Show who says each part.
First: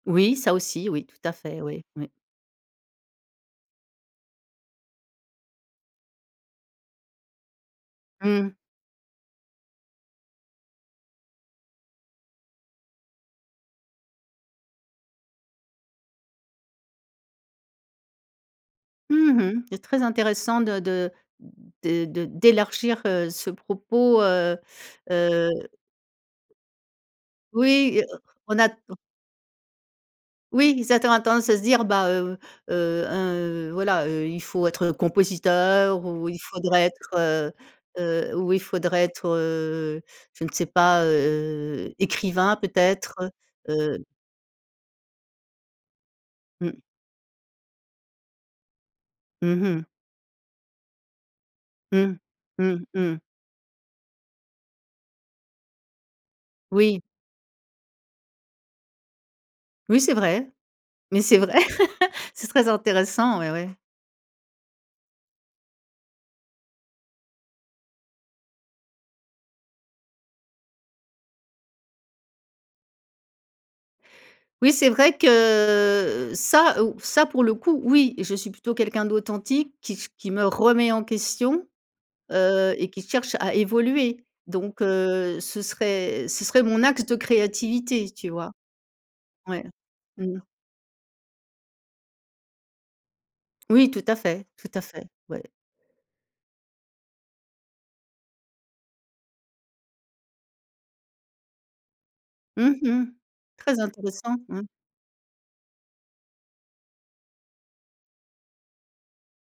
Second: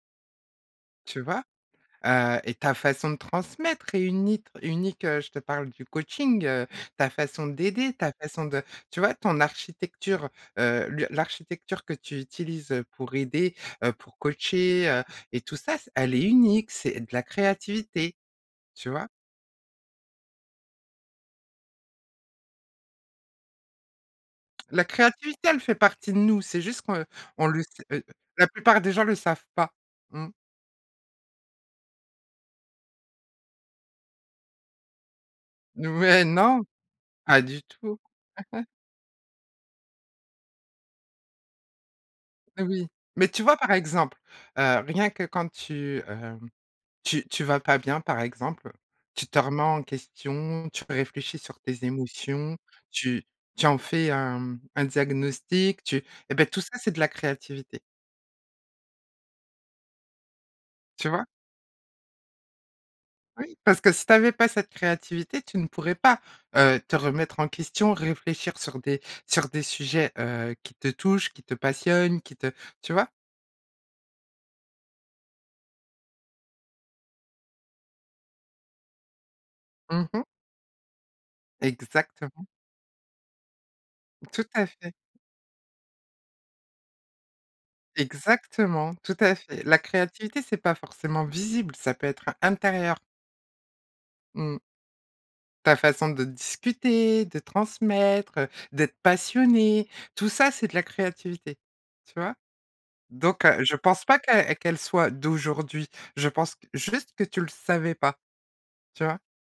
Speaker 1: Oui, ça aussi, oui, tout
Speaker 2: Tu
Speaker 1: à
Speaker 2: vois?
Speaker 1: fait, oui. Oui.
Speaker 2: Heu et ta façon de transmettre est unit unique, heu, je te parle du coaching, heu, ta façon d'aider, ta façon
Speaker 1: Mmh.
Speaker 2: de tu vois? Ton architecture, heu, le l'architecture que tu utilises, heu, pour aider, heu, pour coacher, heu et tout ça, c elle est unique, c'est de la créativité. Tu vois?
Speaker 1: Mmh mh. C'est très intéressant de de de de d'élargir, heu, ce propos, heu
Speaker 2: La créativité,
Speaker 1: heu
Speaker 2: elle fait partie de nous, c'est juste qu'on heu, on le sait,
Speaker 1: oui et
Speaker 2: heu,
Speaker 1: heu,
Speaker 2: la
Speaker 1: on a t
Speaker 2: plupart des gens le savent pas. Mmh.
Speaker 1: Oui, ils attend à tendance à se dire: «Bah, heu heu, un, heu, voilà, heu, il faut être, heu, compositeur
Speaker 2: Mais
Speaker 1: ou il
Speaker 2: non.
Speaker 1: faudrait être,
Speaker 2: Pas
Speaker 1: heu
Speaker 2: du tout.
Speaker 1: heu, ou il faudrait être, heu- je ne sais- pas, heu, écrivain,
Speaker 2: Mais oui.
Speaker 1: peut-être,
Speaker 2: Mais tu vois, par
Speaker 1: heu»
Speaker 2: exemple, heu, rien que quand tu, hem,
Speaker 1: Mmh.
Speaker 2: tu tu vas pas bien, par exemple, tu te
Speaker 1: Mmh
Speaker 2: remets en
Speaker 1: mh.
Speaker 2: question, tu réfléchis sur tes
Speaker 1: Mmh,
Speaker 2: émotions,
Speaker 1: mmh, mmh.
Speaker 2: tu tu en fais un, mmh, un diagnostic, tu eh beh tout ça, c'est de
Speaker 1: Oui.
Speaker 2: la créativité
Speaker 1: Oui, c'est vrai.
Speaker 2: tu
Speaker 1: Mais
Speaker 2: vois?
Speaker 1: c'est vrai. C'est très intéressant, ouais,
Speaker 2: Oui,
Speaker 1: ouais.
Speaker 2: parce que si tu avais pas cette créativité, tu ne pourrais pas, heu, te remettre en question, réfléchir sur des sur des sujets, heu, qui te touchent, qui te passionnent, qui te tu vois?
Speaker 1: Oui, c'est vrai que, heu, ça, ou ça, pour le coup, oui et je suis plutôt quelqu'un d'authentique qui
Speaker 2: Mmh
Speaker 1: s
Speaker 2: mh.
Speaker 1: qui me remet en question,
Speaker 2: Exactement.
Speaker 1: heu et qui cherche à évoluer.
Speaker 2: Tout à
Speaker 1: Donc
Speaker 2: fait.
Speaker 1: heu, ce serait ce serait mon axe de créativité, tu vois?
Speaker 2: Exactement, tout à
Speaker 1: Ouais.
Speaker 2: fait. La
Speaker 1: Mmh
Speaker 2: créativité,
Speaker 1: mh.
Speaker 2: c'est pas forcément visible, ça peut être intérieur.
Speaker 1: Oui, tout à fait.
Speaker 2: Mmh.
Speaker 1: Tout à fait. Ouais.
Speaker 2: Ta façon de disputer, de transmettre, heu, d'être passionnée, tout ça, c'est de la créativité. Tu vois?
Speaker 1: Mmh mh.
Speaker 2: Donc heu, je
Speaker 1: Très
Speaker 2: pense pas
Speaker 1: intéressant,
Speaker 2: que
Speaker 1: mmh.
Speaker 2: qu'elle soit d'aujourd'hui, je pense juste que tu le savais pas. Tu vois?